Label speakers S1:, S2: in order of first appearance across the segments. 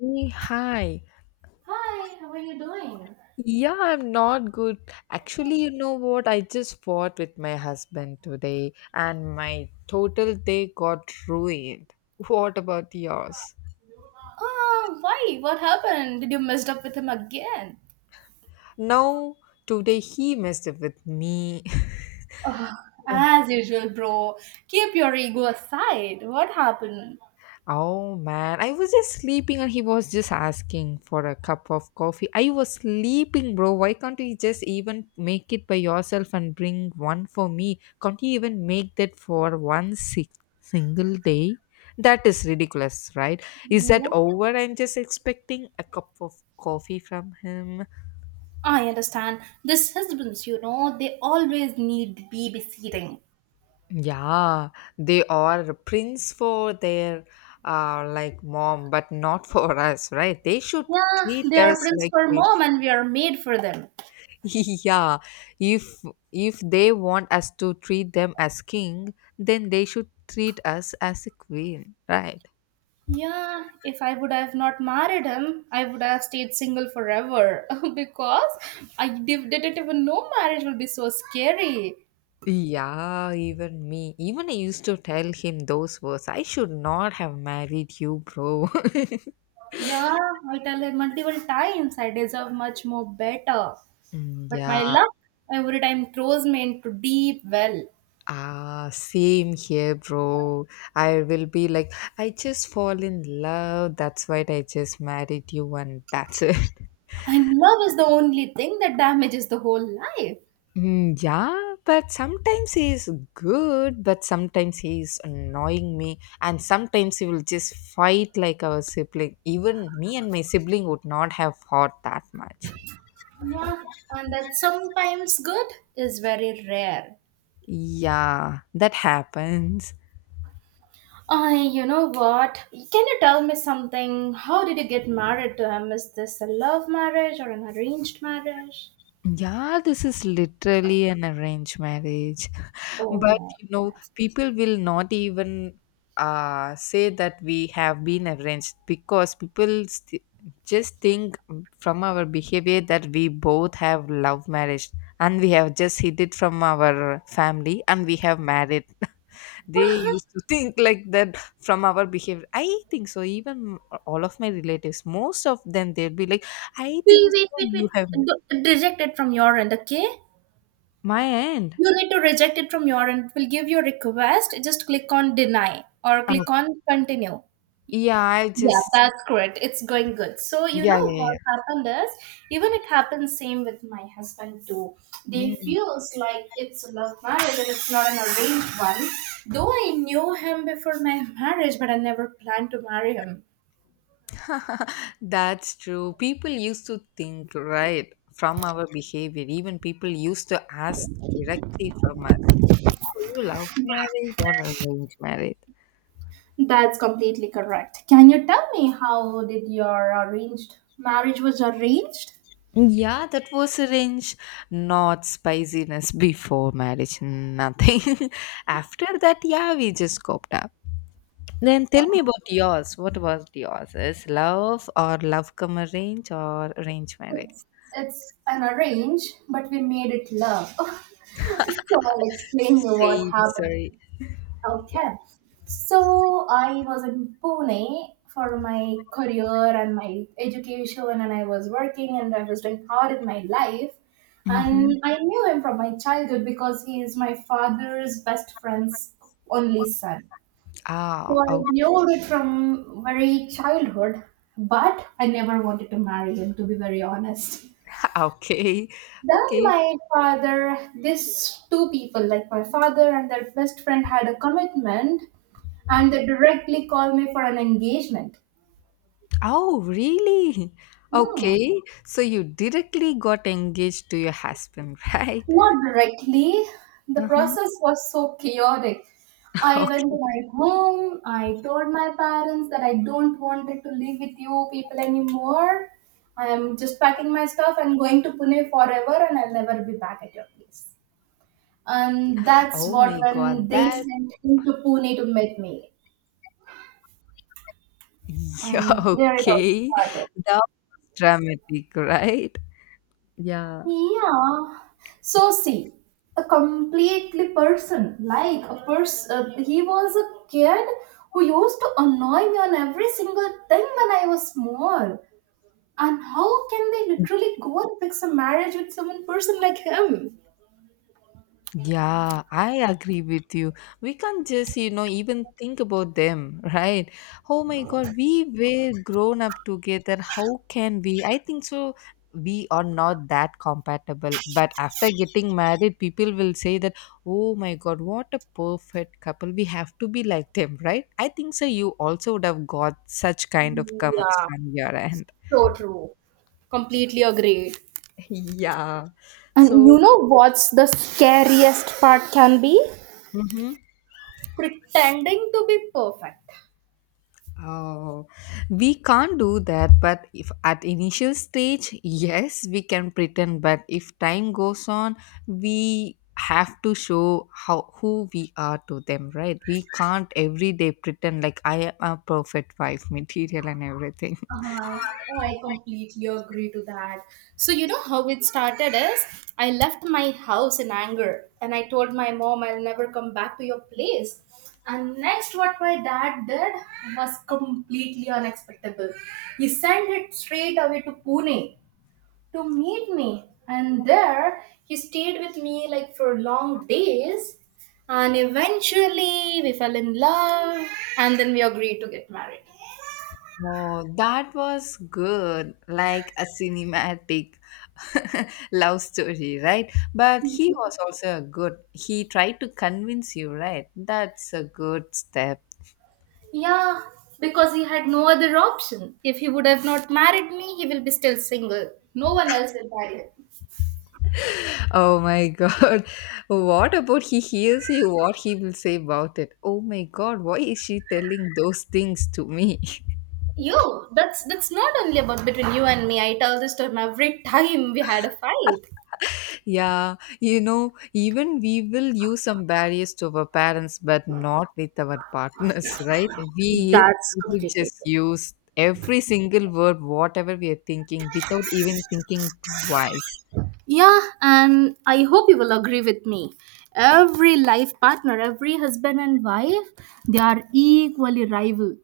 S1: Hey, hi.
S2: Hi, how are you doing?
S1: Yeah, I'm not good. Actually, you know what? I just fought with my husband today and my total day got ruined. What about yours?
S2: Oh, why? What happened? Did you messed up with him again?
S1: No, today he messed up with me.
S2: As usual, bro. Keep your ego aside. What happened?
S1: Oh man, I was just sleeping and he was just asking for a cup of coffee. I was sleeping, bro. Why can't you just even make it by yourself and bring one for me? Can't you even make that for one si- single day? That is ridiculous, right? Is that
S2: Yeah.
S1: over? I'm just expecting a cup of coffee from him.
S2: I understand. These husbands, you know, they always need babysitting.
S1: Yeah, they are prince for their like mom, but not for us, right? They should
S2: Yeah,
S1: treat
S2: they are
S1: us
S2: prince
S1: like
S2: for
S1: queen.
S2: mom and we are made for them.
S1: Yeah, if if they want us to treat them as king, then they should treat us as a queen, right?
S2: Yeah, if I would have not married him, I would have stayed single forever because didn't even know marriage will be so scary.
S1: Yeah, even I used to tell him those words, I should not have married you, bro.
S2: Yeah, I tell her multiple times I deserve much more better.
S1: Mm,
S2: But my
S1: yeah,
S2: luck every time throws me into deep well.
S1: ah, same here, bro. I will be like, I just fall in love. That's why I just married you, and that's it.
S2: And love is the only thing that damages the whole life.
S1: Mm, yeah, but sometimes he is good, but sometimes he is annoying me, and sometimes he will just fight like our sibling. Even me and my sibling would not have fought that much.
S2: Yeah, and that sometimes good is very rare.
S1: Yeah, that happens.
S2: I, you know what? Can you tell me something? How did you get married to him? Is this a love marriage or an arranged marriage?
S1: Yeah, this is literally an arranged marriage.
S2: Oh
S1: But
S2: my
S1: you know,
S2: goodness.
S1: people will not even say that we have been arranged because just think from our behavior that we both have love marriage and we have just hid it from our family and we have married. They used to think like that from our behavior. I think so. Even all of my relatives, most of them, they'll be like, I
S2: Wait,
S1: think
S2: wait,
S1: so.
S2: wait,
S1: You have
S2: wait. D- Reject it from your end, okay?
S1: my end.
S2: You need to reject it from your end. It will give you a request. Just click on deny or
S1: Uh,
S2: click on continue.
S1: yeah, I
S2: Yeah,
S1: just
S2: that's correct. It's going good. So you
S1: yeah,
S2: know
S1: yeah,
S2: what
S1: yeah.
S2: happened is even it happened same with my husband too. They
S1: Mm.
S2: feels like it's a love marriage and it's not an arranged one. Though I knew him before my marriage, but I never planned to marry him.
S1: That's true. People used to think, right, from our behavior. Even people used to ask directly from us, "Oh, you love marriage or arranged marriage?"
S2: That's completely correct. Can you tell me how did your arranged marriage was arranged?
S1: Yeah, that was arranged. Not spiciness before marriage, nothing. After that, yeah, we just coped up. Then tell me about yours. What was yours? Is love or love come arrange or arrange marriage?
S2: It's, it's an arrange, but we made it love. So I'll explain you what
S1: Same,
S2: happened.
S1: sorry.
S2: Okay. So I was in Pune for my career and my education, and I was working and I was doing hard in my life.
S1: Mhm.
S2: And I knew him from my childhood because he is my father's best friend's only son. So
S1: Ah,
S2: I
S1: oh,
S2: knew it from very childhood, but I never wanted to marry him, to be very honest.
S1: okay.
S2: Then
S1: Okay.
S2: my father, these two people, like my father and their best friend, had a commitment and they directly called me for an engagement.
S1: Oh, really?
S2: Hmm.
S1: Okay. So you directly got engaged to your husband, right?
S2: Not directly. The
S1: Uh-huh.
S2: process was so chaotic. I went to
S1: Okay.
S2: my home. I told my parents that I don't wanted to live with you people anymore. I am just packing my stuff and going to Pune forever and I'll never be back at your place. And that's
S1: Oh
S2: what
S1: my
S2: when
S1: God,
S2: they
S1: that
S2: sent him to Pune to meet me.
S1: yeah,
S2: And there it all
S1: okay.
S2: started.
S1: That's dramatic, right? Yeah.
S2: Yeah. So see, a completely person, like a person, he was a kid who used to annoy me on every single thing when I was small. And how can they literally go and fix a marriage with someone person like him?
S1: Yeah, I agree with you. We can't just, you know, even think about them, right? Oh my God, we were grown up together. How can we? I think so. We are not that compatible. But after getting married, people will say that, oh my God, what a perfect couple. We have to be like them, right? I think so. You also would have got such kind of comments
S2: Yeah,
S1: from your end.
S2: so true. Completely agreed.
S1: Yeah,
S2: And you
S1: so
S2: know what's the scariest part can be?
S1: mm-hmm.
S2: Pretending to be perfect.
S1: Oh, we can't do that, but if at initial stage, yes, we can pretend, but if time goes on, we have to show how who we are to them, right? We can't every day pretend like I am a perfect wife, material and everything.
S2: I, I completely agree to that. So, you know how it started is I left my house in anger and I told my mom I'll never come back to your place. And next, what my dad did was completely unexpected. He sent it straight away to Pune to meet me. And there he stayed with me like for long days. And eventually we fell in love and then we agreed to get married.
S1: Oh, that was good, like a cinematic love story, right? But he was also a good. He tried to convince you, right? That's a good step.
S2: Yeah, because he had no other option. If he would have not married me, he will be still single. No one else will marry him.
S1: Oh my god. What about he hears you? What he will say about it? Oh my god, why is she telling those things to me?
S2: You, that's not only about between you and me. I tell this to him every time we had a fight.
S1: Yeah, you know, even we will use some barriers to our parents, but not with our partners, right? We
S2: That's
S1: we will
S2: completely
S1: just
S2: true.
S1: use every single word, whatever we are thinking, without even thinking twice.
S2: Yeah, and I hope you will agree with me. Every life partner, every husband and wife, they are equally rival.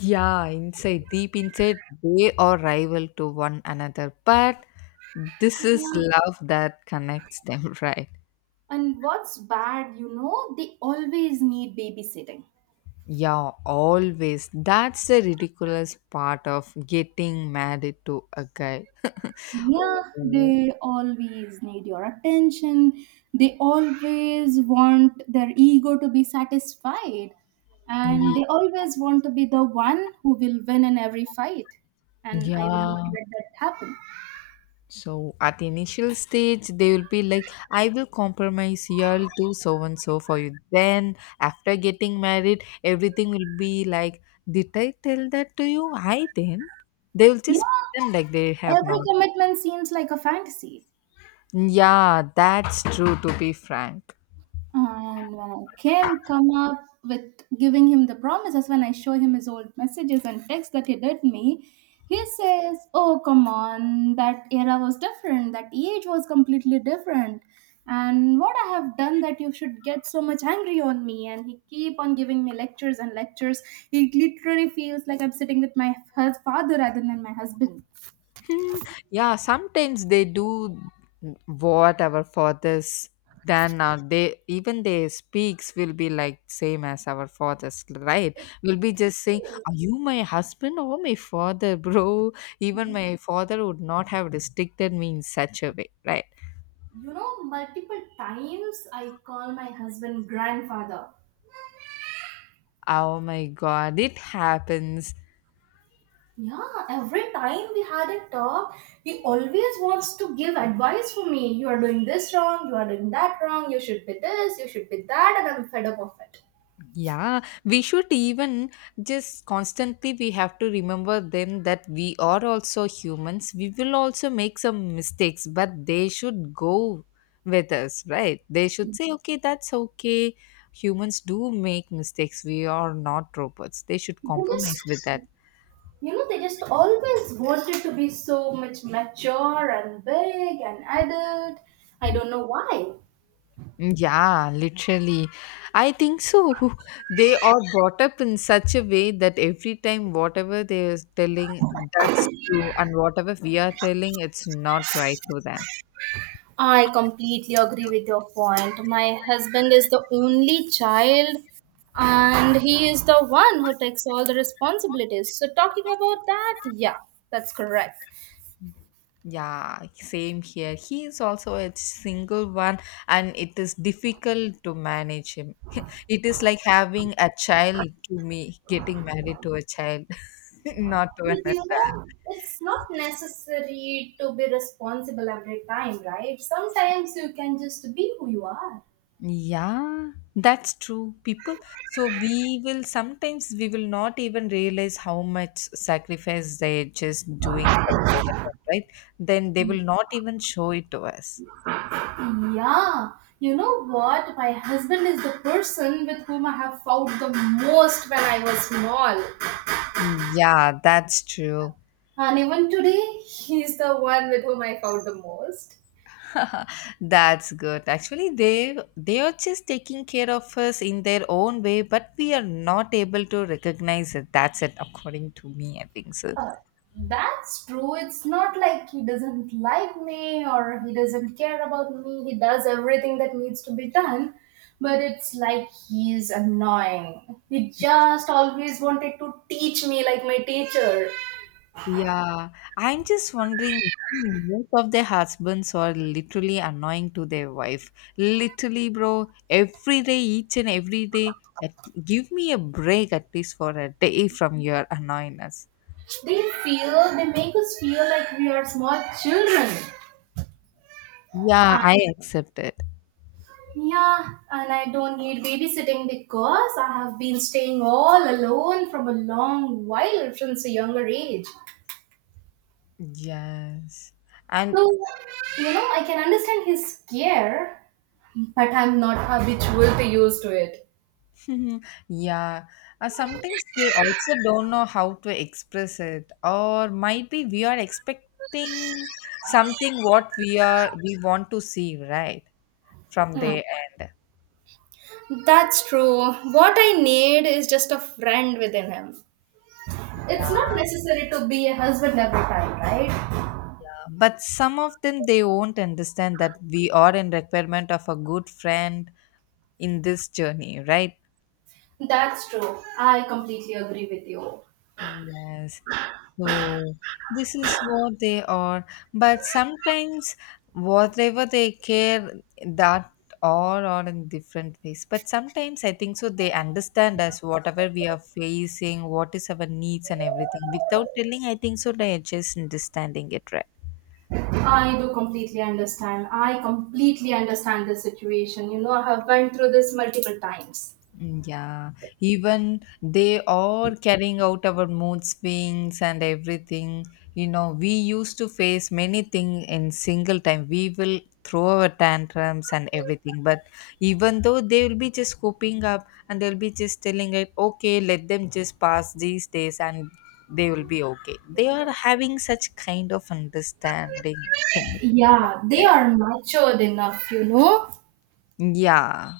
S1: Yeah, inside, deep inside, they are rival to one another. But this is love that connects them, right?
S2: And what's bad, you know, they always need babysitting.
S1: Yeah, always. That's the ridiculous part of getting married to a guy.
S2: Yeah,
S1: Oh,
S2: they always need your attention. They always want their ego to be satisfied. And
S1: ye-
S2: they always want to be the one who will win in every fight. And I will not
S1: yeah.
S2: let that happen.
S1: So at the initial stage, they will be like, I will compromise you to so and so for you. Then after getting married, everything will be like, did I tell that to you? I didn't. They will
S2: Yeah,
S1: just pretend like they have
S2: every
S1: not.
S2: commitment seems like a fantasy.
S1: Yeah, that's true to be frank.
S2: And when I came come up with giving him the promises, when I show him his old messages and texts that he did me, he says, "Oh come on, that era was different. That age was completely different." And what I have done that you should get so much angry on me, and he keep on giving me lectures and lectures. It literally feels like I'm sitting with my father rather than my husband.
S1: Yeah, sometimes they do whatever for this, then they even their speaks will be like same as our fathers, right? Will be just saying, are you my husband or my father? Bro, even my father would not have restricted me in such a way, right?
S2: You know, multiple times I call my husband grandfather.
S1: Oh my god, it happens.
S2: Yeah, every time we had a talk, he always wants to give advice for me. You are doing this wrong, you are doing that wrong, you should be this, you should be that, and I'm fed up of it.
S1: Yeah, we should even just constantly we have to remember them that we are also humans. We will also make some mistakes, but they should go with us, right? They should say, okay, that's okay. Humans do make mistakes. We are not robots. They should
S2: They
S1: compromise
S2: just,
S1: with that.
S2: you know, they just always wanted to be so much mature and big and adult. I don't know why.
S1: Yeah, literally. I think so. They are brought up in such a way that every time whatever they are telling, that's true, and whatever we are telling, it's not right to them.
S2: I completely agree with your point. My husband is the only child, and he is the one who takes all the responsibilities. So, talking about that, yeah, that's correct.
S1: Yeah, same here. He is also a single one, and it is difficult to manage him. It is like having a child to me, getting married to a child, not to
S2: But
S1: another.
S2: you know, it's not necessary to be responsible every time, right? Sometimes you can just be who you are.
S1: Yeah, that's true. People, so we will sometimes we will not even realize how much sacrifice they're just doing from their end, right? Then they will not even show it to us.
S2: Yeah, you know what? My husband is the person with whom I have fought the most when I was small.
S1: Yeah, that's true.
S2: And even today, he's the one with whom I found the most.
S1: That's good. Actually, they are just taking care of us in their own way, but we are not able to recognize it. That's it, according to me, I think so.
S2: That's true. It's not like he doesn't like me or he doesn't care about me. He does everything that needs to be done, but it's like he's annoying. He just always wanted to teach me like my teacher.
S1: Yeah, I'm just wondering, most of their husbands are literally annoying to their wife. Literally, bro, every day, each and every day, give me a break at least for a day from your annoyingness.
S2: They feel, they make us feel like we are small children.
S1: Yeah, I accept it.
S2: Yeah, and I don't need babysitting because I have been staying all alone from a long while since a younger age.
S1: Yes. And
S2: So, you know, I can understand his scare, but I'm not habitual to used to it.
S1: yeah, sometimes they also don't know how to express it, or might be we are expecting something what we want to see, right? From
S2: Mm.
S1: their end.
S2: That's true. What I need is just a friend within him. It's not necessary to be a husband every time, right?
S1: But some of them they won't understand that we are in requirement of a good friend in this journey, right?
S2: That's true. I completely agree with you.
S1: Yes. So this is what they are. But sometimes whatever they care, that all are in different ways. But sometimes I think so they understand us whatever we are facing, what is our needs and everything. Without telling, I think so they are just understanding it, right.
S2: I do completely understand. I completely understand the situation. You know, I have went through this multiple times.
S1: Mm, yeah, even they are carrying out our mood swings and everything. You know, we used to face many things in single time. We will throw our tantrums and everything, but even though they will be just coping up and they'll be just telling it, okay, let them just pass these days and they will be okay. They are having such kind of understanding things
S2: Yeah, they
S1: there.
S2: are matured enough, you know.
S1: Yeah,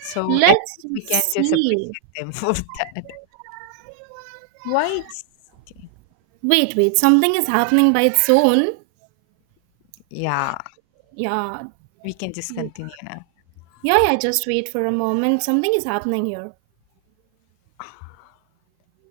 S1: so at
S2: Let's
S1: least
S2: just
S1: we can just
S2: see.
S1: appreciate them for that. Why it's okay.
S2: Wait, wait, something is happening by its own.
S1: Yeah,
S2: Yeah.
S1: we can just continue now.
S2: Yeah, yeah, just wait for a moment. Something is happening here.